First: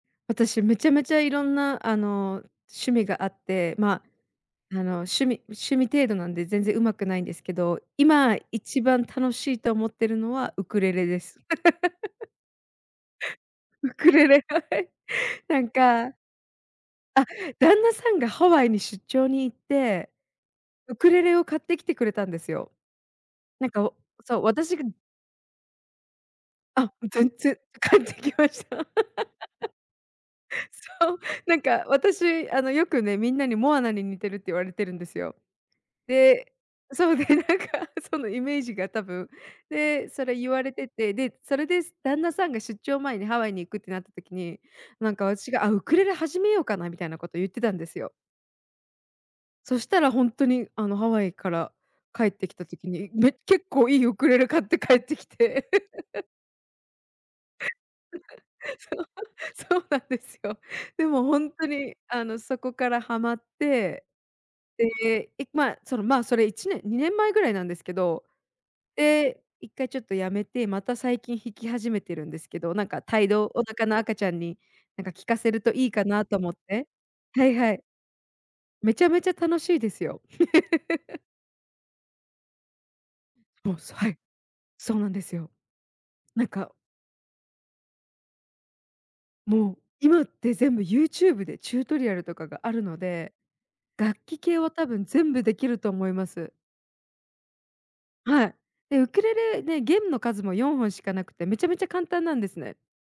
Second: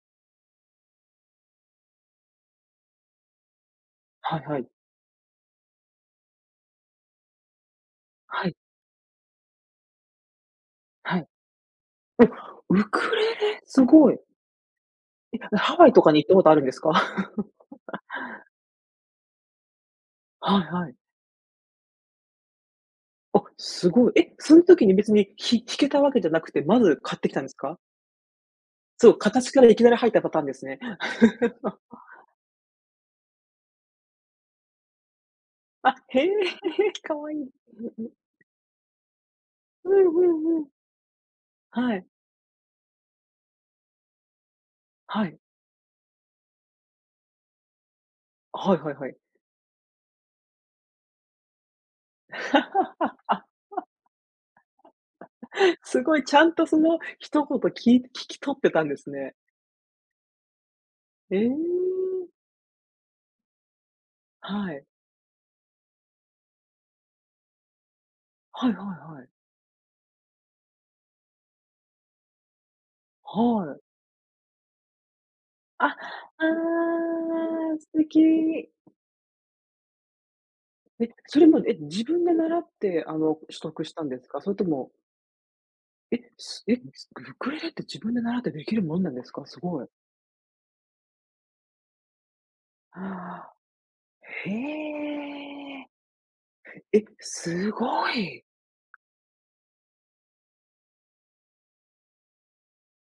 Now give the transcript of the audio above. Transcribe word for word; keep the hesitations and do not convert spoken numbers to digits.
私、めちゃめちゃいろんな、あの、趣味があって、ま、はいはい。あの、趣味趣味程度なんで全然上手くないんですけど、今はい。一番楽しいと思っているのはウクレレはでい。す。お、ウクレレ。すウごクい。レレ、はい。え、なんハワイとかかあ、に行ったことあるんですか？旦那 さんがハワイに出張に行って、はいはい。ウクレレを買ってきてくれたんですよ。あ、なんかすおごい。え、そう、その私が時に別にひ弾けたわけじゃなくて、まあ、ず買って全きたんです然か？買ってきました。そう、形から いきなり入ったパターンですね。そう、なん か私あの、よくね、みんなに「モアナに似てる」って言われてるんですよ。あ、へえ。で、そかうで、わいなんい。かそのイメージが多分。うんで、うそれ言んうわん。れてて、で、それではい。旦那さんが出張前にハワイに行くってなった時に、なんはかい。私が「あ、ウクレレ始めようかな」みたいなこと言ってたんですよ。はいはいはい。そしたらほんとにあの、ハワイから帰ってきた時に、め結構いいウクレレ買って帰ってきて。すごい ちゃんとその一言聞い聞き取って たんでそう、すね。そうなんですよ。でもへほえ。んとに、あの、そこからはまって。はい。で、えま、そのま、それいちねん、にねんまえぐらいなんですけど。はいはいはい。で、いっかいちょっと止めて、また最近弾き始めてるんですけど、なんか胎動おはい。腹の赤ちゃんになんか聴かせるとあ、いいあかなと思って。はいはあ。い。素敵。めちゃめちゃ楽しいですよ。え、それも、え、自分で習って、あの、取もう、得しさたはんい、ですか？それともそうなんですよ。え、なんえ、かうウクレレって自分で習ってできるもんなんですか？すもう、ごい。今って全部 YouTube でチュートリアルとかがあるので、はあ。楽器へ系は多分全部できるえ。と思います。え、すごい。はい。で、ウクレレ、で、弦の数もよんほんしかなくて、めちゃめちゃ簡単なんですね。